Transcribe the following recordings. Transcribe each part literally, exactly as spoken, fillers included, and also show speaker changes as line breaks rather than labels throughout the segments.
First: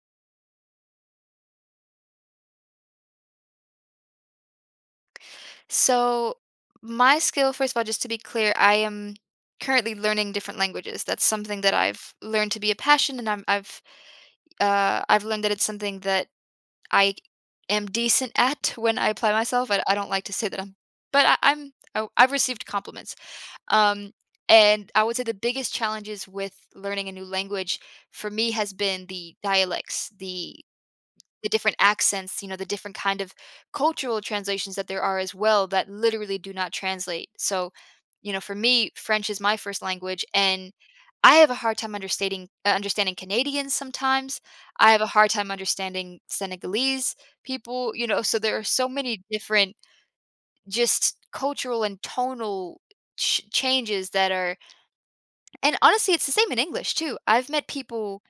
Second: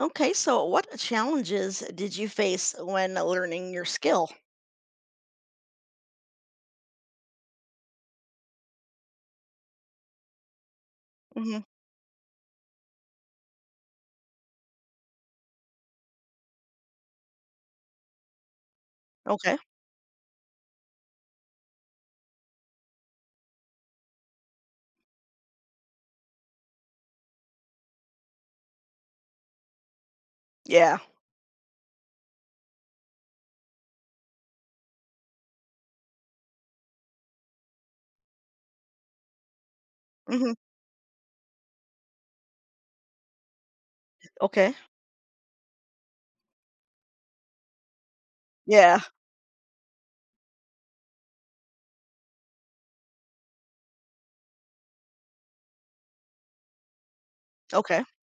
Okay, so what challenges did you face when learning your skill?
So, my skill, first of all, just to be clear, I am currently learning different languages. That's
Hmm.
something that I've learned to be a passion, and I'm, I've uh, I've learned that it's something that I am decent at when I apply
Okay.
myself. I, I don't like to say that I'm, but I, I'm I, I've received compliments. Um, and I would say the biggest challenges with learning a new language for me has been the dialects, the
Yeah.
the different accents, you know, the different kind of cultural translations that there are as well that literally do not translate. So, you know, for me, French is my first language,
Hmm.
and I have a hard time understanding uh, understanding Canadians sometimes.
Okay.
I have a hard time understanding Senegalese people, you know. So there are so
Yeah.
many different just cultural and tonal ch- changes that are, and honestly, it's the same in English too. I've met
Okay.
people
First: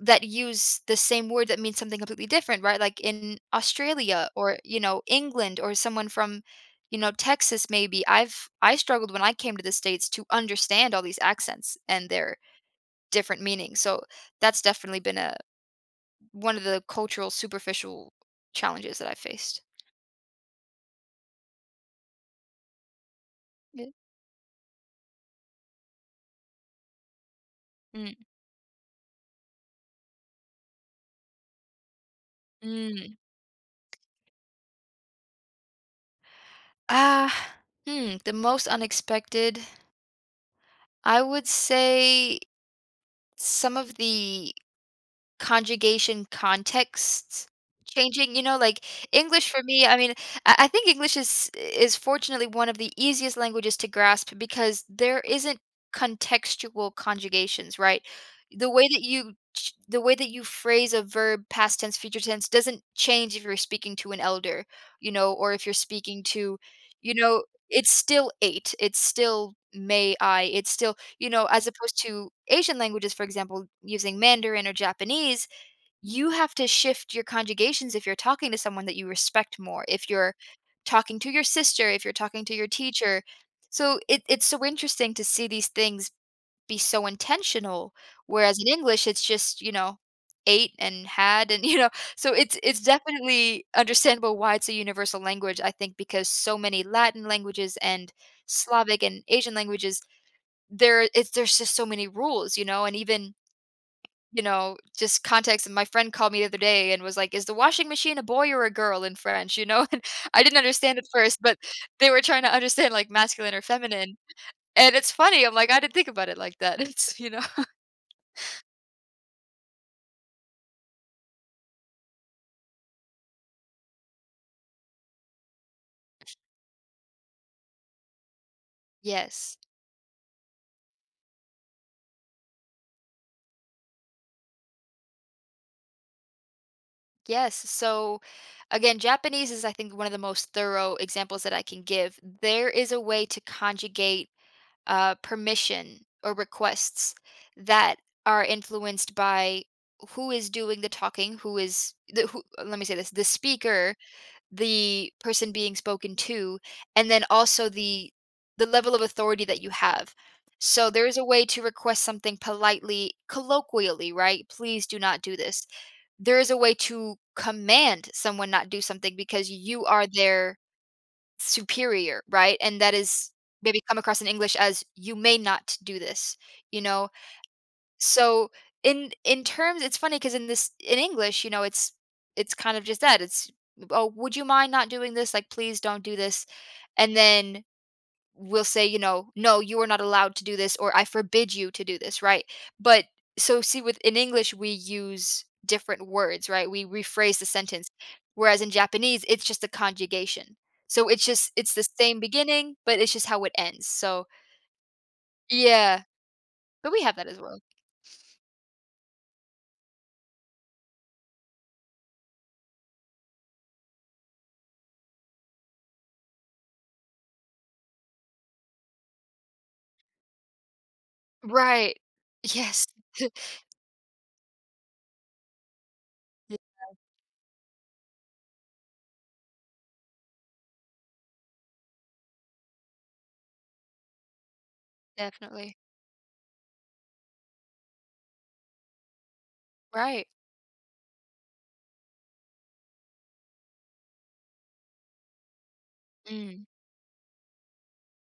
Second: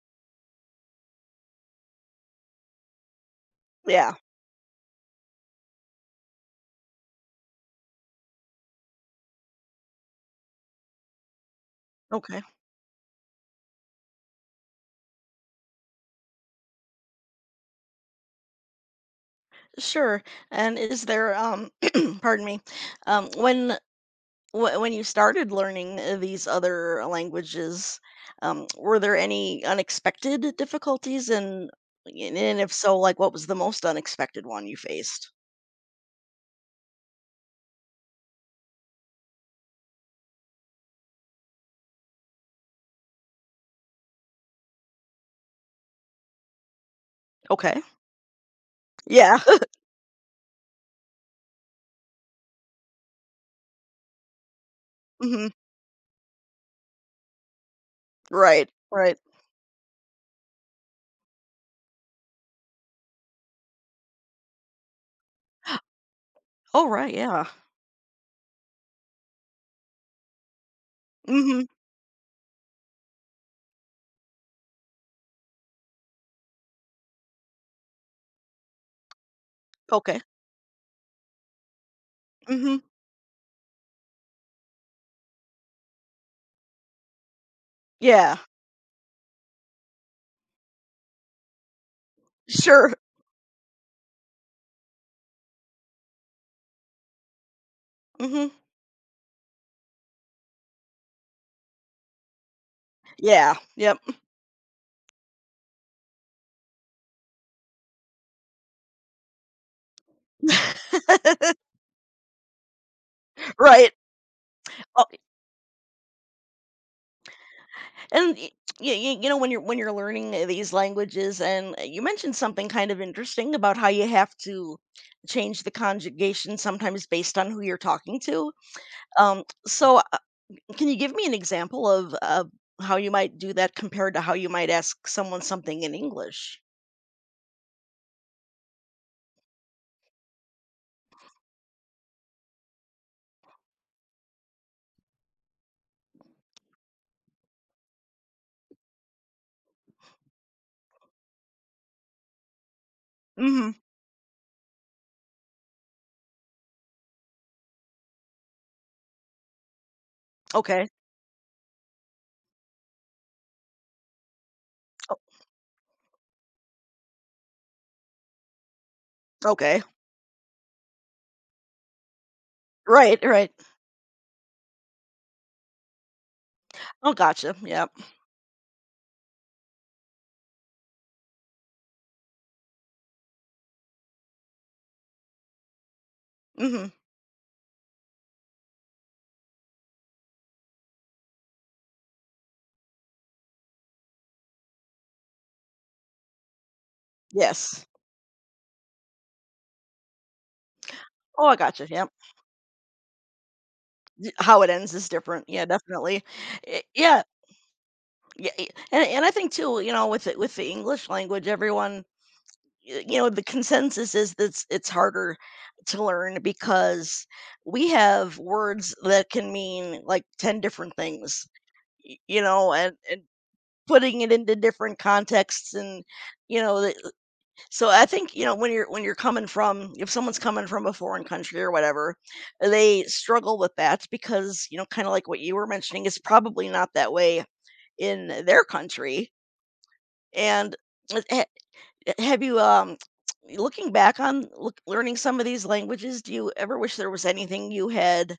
that use the same word that means something completely different, right? Like in
Yeah.
Australia or, you know, England or someone from, you know, Texas maybe. I've I struggled when I came to the States to understand all these accents and their
Okay.
different meanings. So that's definitely been a one of the cultural superficial challenges that I faced.
Sure. And is there um pardon me. Um when
Yeah.
wh- when you started learning uh, these other languages,
Mm.
um were there any unexpected difficulties and and and if so,
Mm.
like what was the most unexpected one you faced?
Ah, hmm, the most unexpected, I would say some of the conjugation contexts
Okay.
changing, you know, like,
Yeah.
English for me, I mean, I I think English is is fortunately one of the easiest languages to grasp because there
Hmm.
isn't contextual conjugations, right?
Right.
The way that
Right.
you ch the way that you phrase a verb, past tense, future tense doesn't change if you're speaking to an elder, you know, or if you're speaking to,
Oh, right.
you know,
Yeah.
it's still ate, it's still may I, it's still, you know,
Hmm.
as opposed to Asian languages, for example, using Mandarin or Japanese, you have to shift your conjugations if you're talking to someone that you respect more, if
Okay.
you're talking to your sister, if you're talking to your
Mhm.
teacher. So it, it's so interesting to see these things be so intentional,
Yeah.
whereas in English it's just, you know, ate and had and you know, so it's it's
Sure.
definitely understandable why it's a universal language, I think, because so many Latin languages and
Mhm.
Slavic and Asian languages, there it's there's just so many rules, you know, and even,
Yeah. Yep.
you know, just context. And my friend called me the other day and was like, "Is the washing machine a boy or a girl in French?" You know, and I didn't understand at first, but they were trying to understand, like, masculine or
Right.
feminine, and
Oh,
it's funny, I'm like, "I didn't think about it like that." It's, you know?
and y y y you know, when you're when you're learning, uh, these languages and uh, you mentioned something kind of interesting about how you have to change the conjugation sometimes based on who you're talking to. Um,
Yes.
so, uh, can you give me an example of of how you might do that compared to how you might ask someone something in English?
Yes, so, again, Japanese is, I think, one of the most thorough examples that I can give. There is a way to conjugate uh, permission or requests that are influenced by who is doing the talking, who is the who, let me say this, the
Mhm.
speaker, the person being spoken to, and then also the the level of authority that you have.
Okay.
So there is a way to request something politely, colloquially, right? Please do
O
not do this. There is a way to command someone not do something because
Okay.
you are their superior, right? And that
Right,
is
right.
maybe come across in English as you may not do this, you know?
Oh, gotcha. Yep.
So in in terms it's funny because in this in English, you know, it's it's kind of just that. It's, "Oh, would you mind not doing this? Like, please don't do this."
Mhm.
And then will say, you know, "No, you are not allowed to do this," or "I forbid you to do this," right? But so see, with in English we use different words, right? We rephrase the
Yes.
sentence. Whereas in Japanese, it's just a conjugation. So it's
Oh,
just
I
it's the
gotcha, yep.
same beginning, but it's just how it ends. So
Y How it ends is different, yeah,
yeah,
definitely. Eh
but we have
yeah,
that as well.
yeah, eh and and I think too, you know, with the with the English language, everyone y you know, the consensus is that it's it's harder to learn because we have words that can mean, like, ten different things,
Right.
y you know,
Yes,
and and putting it into different contexts and,
d
you know, the so I think, you know, when you're when you're coming from if someone's coming from a foreign country or whatever, they struggle with that because, you know, kind of like what you were
definitely.
mentioning, it's probably not that way in their country.
Right.
And uh, ha- have you um looking back on look, learning some of these languages, do you
Mm.
ever wish there was anything you had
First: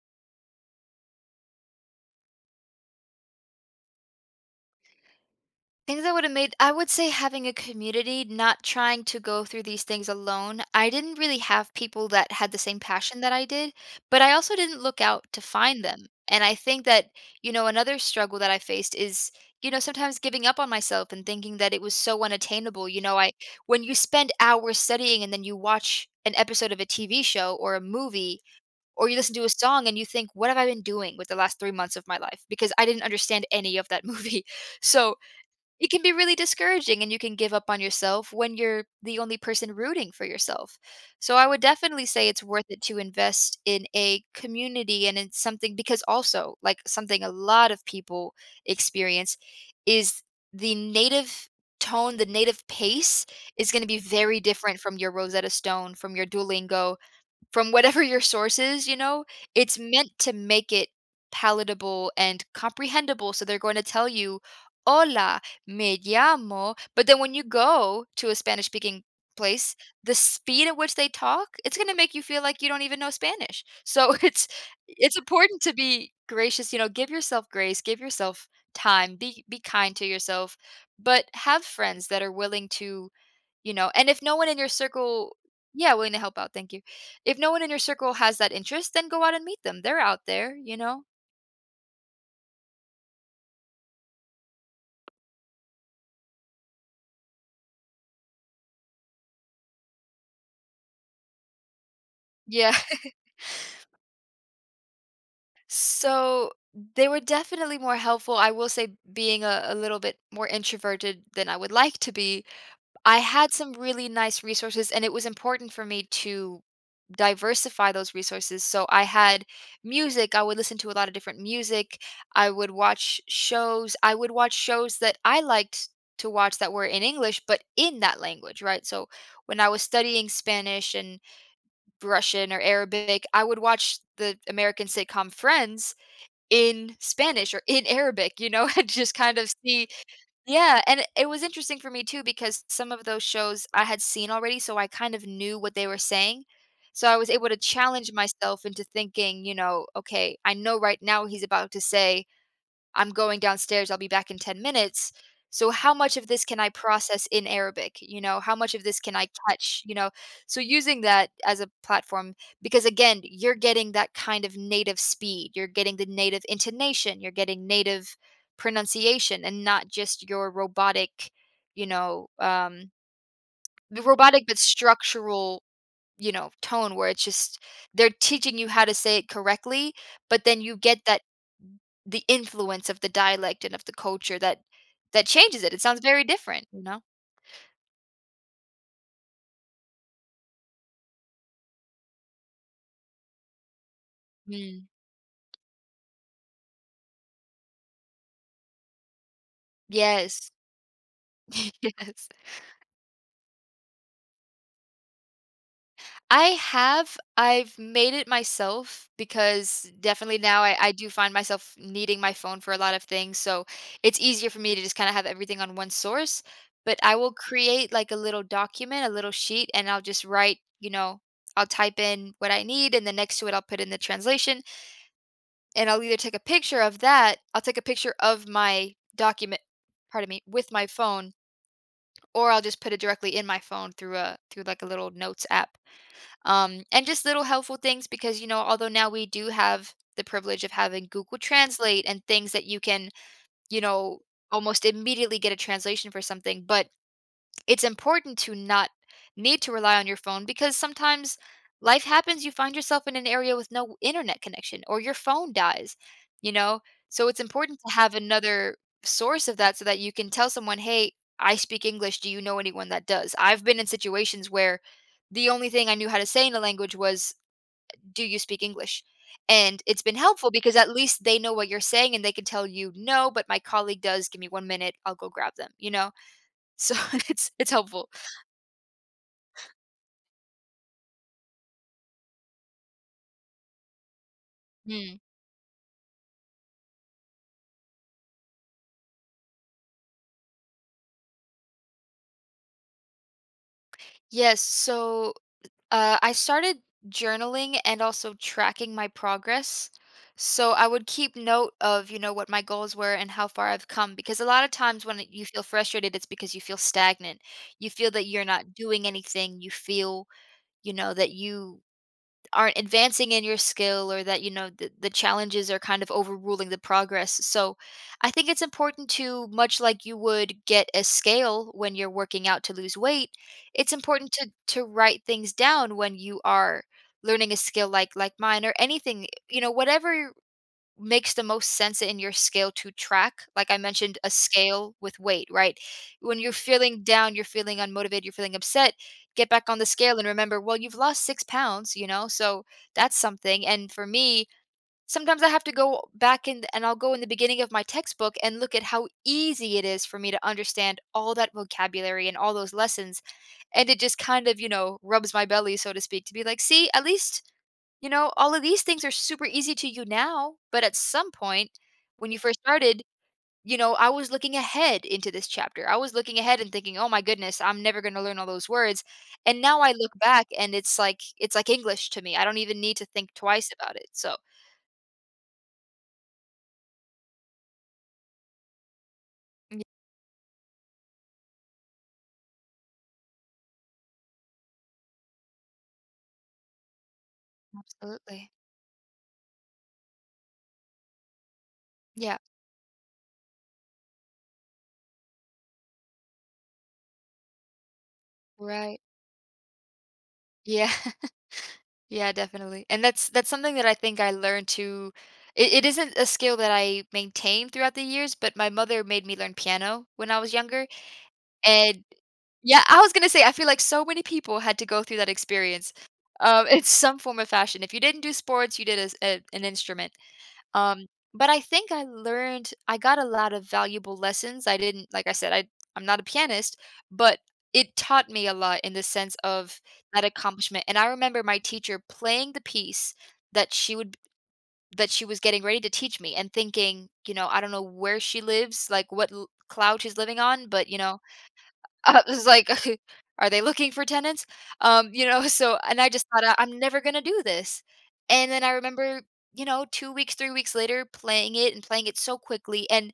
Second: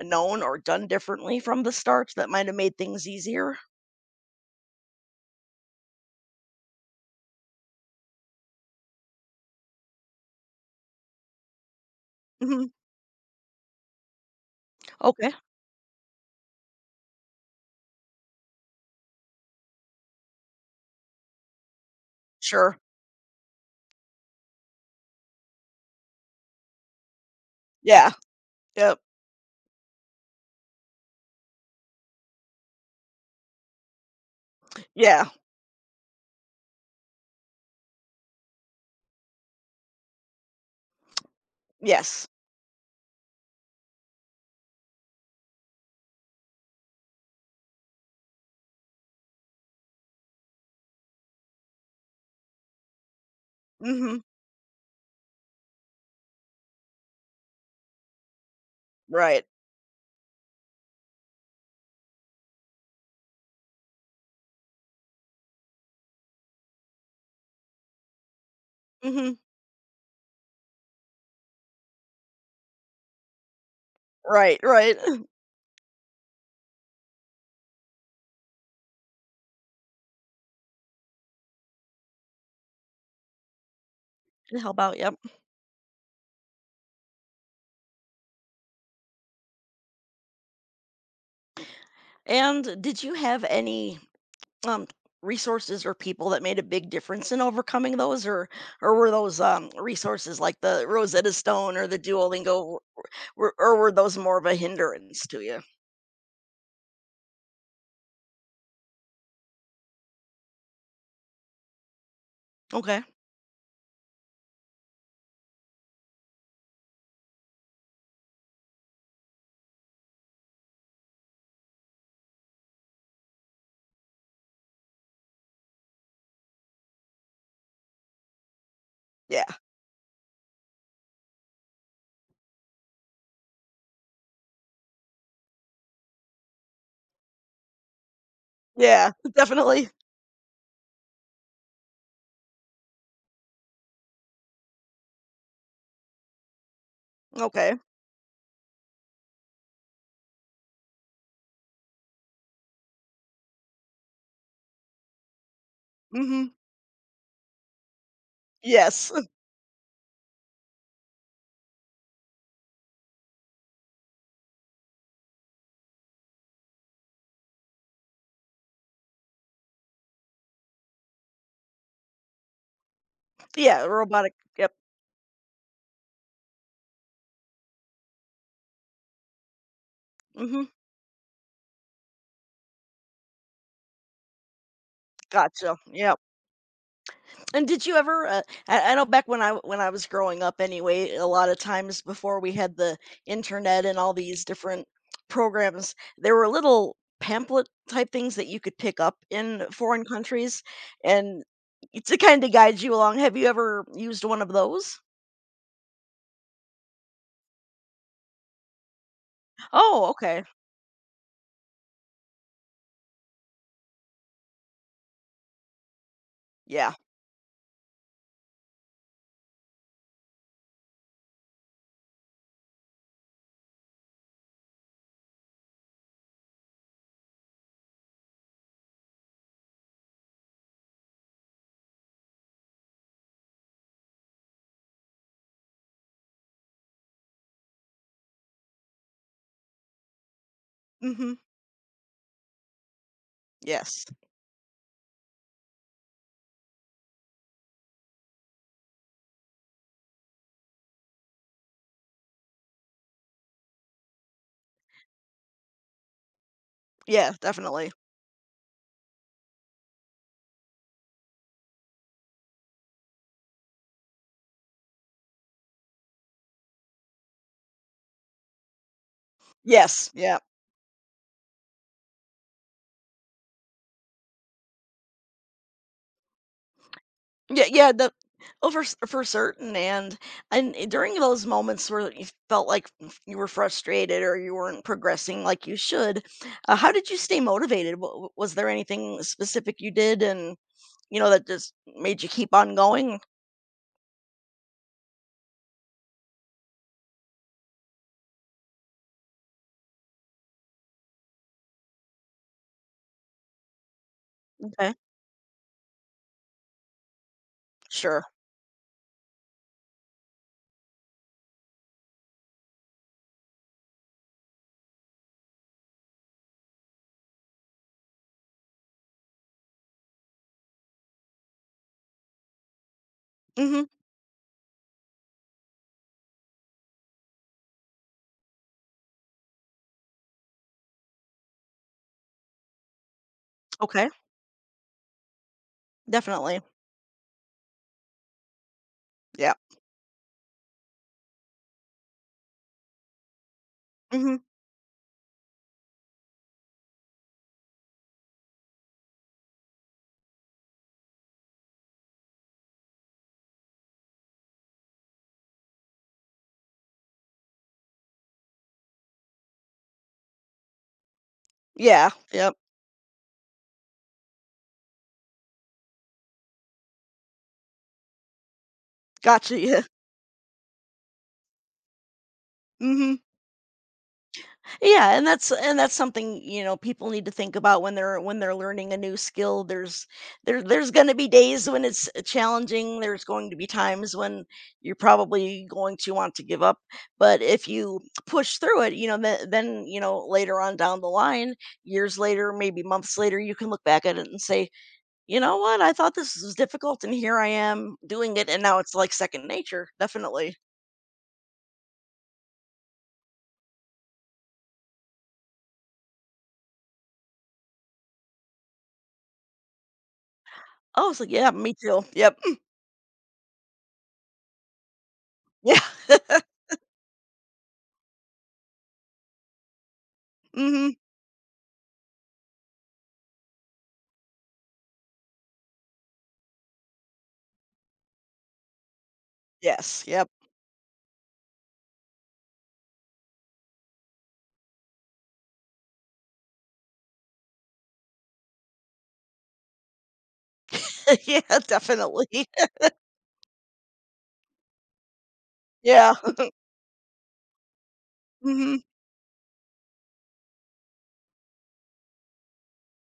known or done differently from the start that might have made things easier?
Things that would have made, I would say having a community, not trying to go through these things alone. I didn't really have people that had the
Hmm.
same passion that I did, but I also didn't look out
Okay.
to find them. And I think that, you know, another struggle that I faced is, you know, sometimes giving up on myself and thinking that it was so
Sure.
unattainable. You know, I, when you spend hours studying and then you watch an episode of a T V show or a
Yeah.
movie
Yep.
or you listen to a song and you think, what have I been doing with the last three months of my life? Because I didn't understand any of that movie. So
Yeah.
it can be really discouraging and you can give up on yourself when you're the only person rooting for yourself. So I would definitely
Yes.
say it's worth it to invest in a community and in something, because also, like, something a lot of people experience is the native tone, the native pace is going to be
Mhm.
very different from your Rosetta Stone, from your Duolingo, from whatever your source is, you know,
Right.
it's meant to make it palatable and comprehensible, so they're going to tell you, "Hola, me llamo," but then when you go to a Spanish speaking
Mhm.
place, the speed at which they talk, it's gonna make you feel like you don't even know Spanish. So it's
Right, right.
it's important to be gracious, you know, give yourself grace, give yourself time, be be kind to yourself, but have friends that are willing to, you know, and if no one
To
in your
help out, yep.
circle. Yeah, willing to help out, thank you. If no one in your circle has that interest, then go out and meet them. They're out there, you know?
And did you have any, um, resources or people that made a big difference in overcoming those, or or were those, um, resources like the Rosetta Stone or the
Yeah.
Duolingo, were or were those more of a hindrance to you?
So, they were definitely more helpful. I will say being a a little bit more introverted than I would like to be,
Okay.
I had some really nice resources, and it was important for me to diversify those resources. So I had music. I would listen to a lot of different music. I would watch shows. I would watch shows that I liked to watch that were in English, but in that language, right? So
Yeah.
when I was studying Spanish and Russian or Arabic, I would watch the American sitcom Friends in Spanish or in Arabic, you know, and
Yeah,
just kind of see.
definitely.
Yeah, and it it was interesting for me too because some of those shows I had seen already, so I kind of knew what they were saying. So I was able to
Okay.
challenge myself into thinking, you know, okay, I know right now he's about to say, I'm going downstairs, I'll be back in ten minutes. So how much of this
Mhm.
can I process in Arabic? You know, how much of this
Yes.
can I catch? You know, so using that as a platform, because again, you're getting that kind of native speed, you're getting the native intonation, you're getting native pronunciation, and not just your robotic, you know, um,
Yeah,
the
robotic,
robotic but
yep.
structural, you know, tone where it's just they're teaching you how to say it correctly, but then
Mhm.
you get that the influence of the dialect and of the culture that that changes it.
Gotcha.
It sounds
Yep.
very different, you know?
And did you ever, uh, I I know back when I when I was growing up anyway, a lot of times before we had the internet and all these
Mm.
different programs, there were little pamphlet type things that you could pick up in foreign
Yes.
countries and to
Yes.
kind of guide you along. Have you ever used one of those?
I have. I've made it myself because
Oh,
definitely
okay.
now I, I do find myself needing my phone for a lot of things. So it's easier for me to just kind of have everything on one source.
Yeah.
But I will create like a little document, a little sheet, and I'll just write, you know, I'll type in what I need and then next to it I'll put in the translation. And I'll either take a picture of that I'll take a picture of my document, pardon me, with my phone, or I'll just put it directly in my phone through a through, like, a little notes app. Um, and just little helpful things because, you know, although now we do have the privilege of having
Hmm.
Google Translate and things that you can, you
Yes.
know, almost immediately get a translation for something, but it's important to not need to rely on your phone because sometimes life happens, you find yourself in an area with no internet connection or your phone dies, you know? So
Yeah,
it's important
definitely.
to have another source of that so that you can tell someone, "Hey, I speak English. Do you know anyone that does?" I've been in situations where the only thing I knew how to say in a language was, "Do you speak English?" And it's
Yes.
been
Yeah.
helpful because at least they know what you're saying and they can tell you, "No, but my colleague does. Give me one minute. I'll go grab them," you know? So it's
Yeah,
it's
yeah,
helpful.
the oh, for s for certain, and and eh, during those moments where you felt like f- you were frustrated or you weren't
Mm.
progressing like you should, uh, how did you stay motivated? Wa- wa- Was there anything specific you did, and you know that just made you keep on going?
Yes. So uh, I started journaling and also tracking my progress. So I would keep note of, you know, what my goals were and how far I've come. Because a lot of
Okay,
times when you feel frustrated, it's because you feel stagnant. You feel
sure.
that you're not doing anything. You feel, you know, that you aren't advancing in your skill or that you know the, the challenges are kind of overruling the progress. So I think it's important to, much like you would get a scale when you're working out to lose weight,
Mm-hmm.
it's important to to write things down when you are learning a skill like like mine or anything, you know, whatever makes the most sense in your scale to track. Like I
Okay,
mentioned, a scale with weight, right? When you're
definitely.
feeling down, you're feeling unmotivated, you're feeling upset, get
Yeah.
back on the scale and remember, well, you've lost six pounds, you know? So that's something. And for
Mm-hmm.
me, sometimes I have to go back in and I'll go in the beginning of my textbook and look at how easy it is for me to understand all that vocabulary and all those lessons. And it just kind of, you know, rubs my belly, so to speak, to be like, see, at least, you know, all of these things are super easy to you now, but at some point
Yeah.
when you
Yep.
first started, you know, I was looking ahead into this chapter. I was looking ahead and thinking, "Oh my goodness, I'm never going to learn all those words."
Gotcha.
And now
Yeah.
I look back and it's like it's like English to me. I don't even need to
Mm-hmm.
think twice about it. So,
Yeah, and that's and that's something, you know, people need to think about when they're when they're learning a new skill.
yeah,
There's there there's going to be days when it's challenging. There's going to be times when you're probably going to want to give up. But if you
absolutely.
push through it, you know, then, then you know, later on down the line, years
Yeah,
later, maybe months later, you can look back at it and say, "You know what? I thought this was difficult and here I am doing it and now it's
right.
like second nature." Definitely.
Yeah. Yeah, definitely. And that's that's something that I think I learned to, it, it isn't a skill that I maintained throughout the years, but my mother made me learn piano when I was younger.
Oh, so yeah, me too.
And
Yep.
yeah, I was gonna say, I feel like so many people had to go through that
Yeah.
experience. Um, it's some form of fashion. If you didn't do sports, you did a s a an instrument.
Mhm.
Um, but I think I learned I got a lot of valuable lessons. I didn't, like I said, I I'm not a pianist, but it taught me a lot in the sense of
Yes.
that
Yep.
accomplishment. And I remember my teacher playing the piece that she would that she was getting ready to teach me and thinking, you know, I don't know where she lives, like what l cloud she's living on, but, you know,
Yeah,
uh, it was
definitely.
like, "Are they looking for tenants?" Um, you know, so and I
Yeah.
just thought, "I- "I'm never gonna do this." And then I
Mhm,
remember, you know, two weeks, three weeks later, playing it and playing it so quickly, and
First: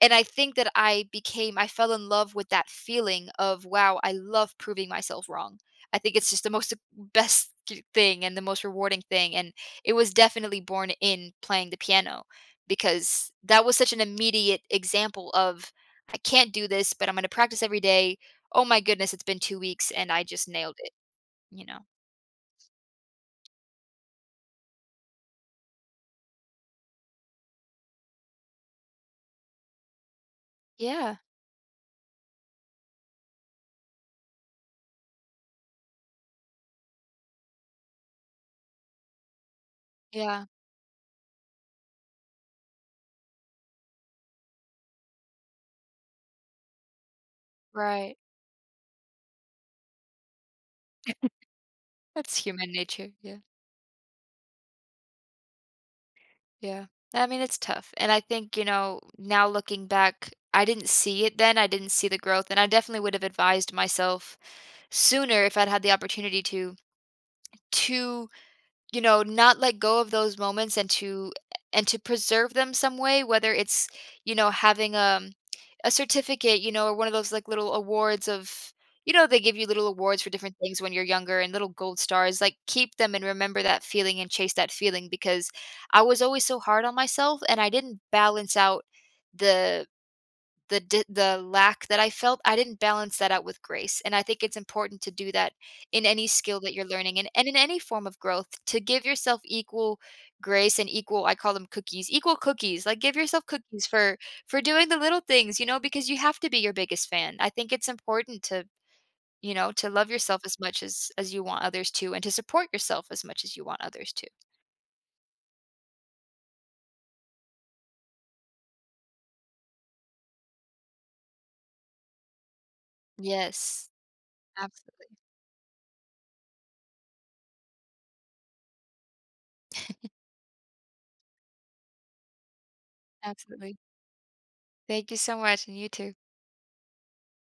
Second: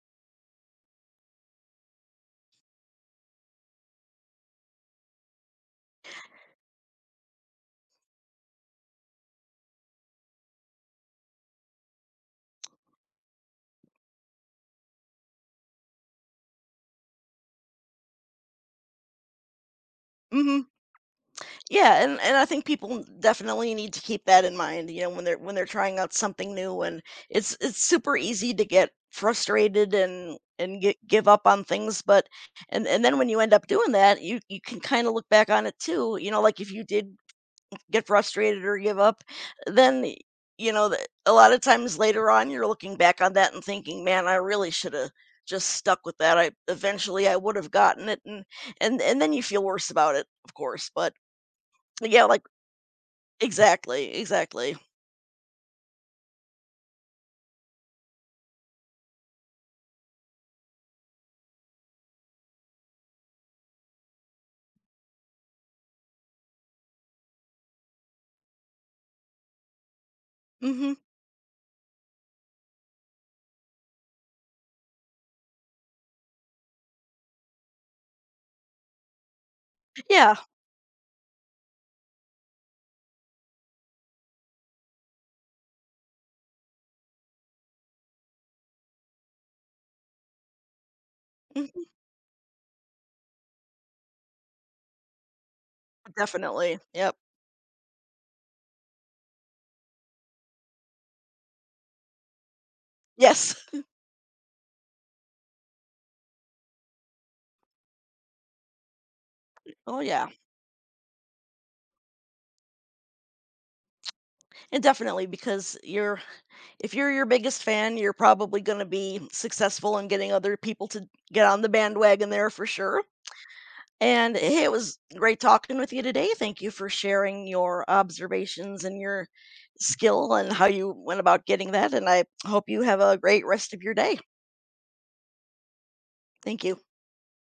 and I think that I became I fell in love with that feeling of, "Wow, I love proving myself wrong." I think it's just the most best g thing and the most rewarding thing, and it was definitely born in playing the piano because that was such an immediate example of, "I can't do this, but I'm gonna practice every day. Oh my goodness, it's been two weeks and I just
mhm.
nailed it, you know?"
Yeah, and and I think people definitely need to keep that in mind, you know, when they're when they're trying out something new and it's it's super easy to get frustrated and and get,
Yeah,
give up on things, but and and then when you end up doing that, you you can kind of look back on it too, you know, like if you did get frustrated or give up, then, y
yeah,
you know, the a lot of times later on, you're looking back on that and thinking, "Man, I really shoulda just stuck with that. I eventually, I would've gotten
right.
it," and and and then you feel worse about it, of course, but yeah,
That's
like
human nature, yeah,
exactly, exactly.
yeah. I mean, it's tough, and I think, you know, now looking back, I didn't see it then, I didn't see the growth, and I definitely would have advised myself sooner if I'd had the opportunity to, to you know, not let go of those moments and
Mhm.
to and to preserve them some way, whether it's, you know, having um a certificate, you know, or one of those like little awards of, you know, they give you little awards for
Yeah.
different things when you're younger and little gold stars. Like keep them and remember that feeling and chase that feeling, because I was always so hard on myself and I didn't balance out the the di the
Mhm.
lack that I felt. I didn't balance that out with grace, and I think it's important to do that in any skill that
Definitely.
you're
Yep.
learning, and and in any form of growth, to give yourself equal grace and equal, I call them cookies, equal cookies, like, give yourself
Yes.
cookies for for doing the little things, you know, because you have to be your biggest fan. I think it's important to, you know, to
Oh,
love
yeah.
yourself as much as as you want others to, and to support yourself as much as you want others to.
And definitely because you're if you're your biggest fan, you're probably gonna be successful in getting other people to get on the bandwagon there for sure.
Yes,
And hey, it was
absolutely,
great talking with you today. Thank you for sharing your observations and your skill and how you went about getting that. And I hope you have a great rest
absolutely.
of your day.
Thank you so much, and you too.
Thank you.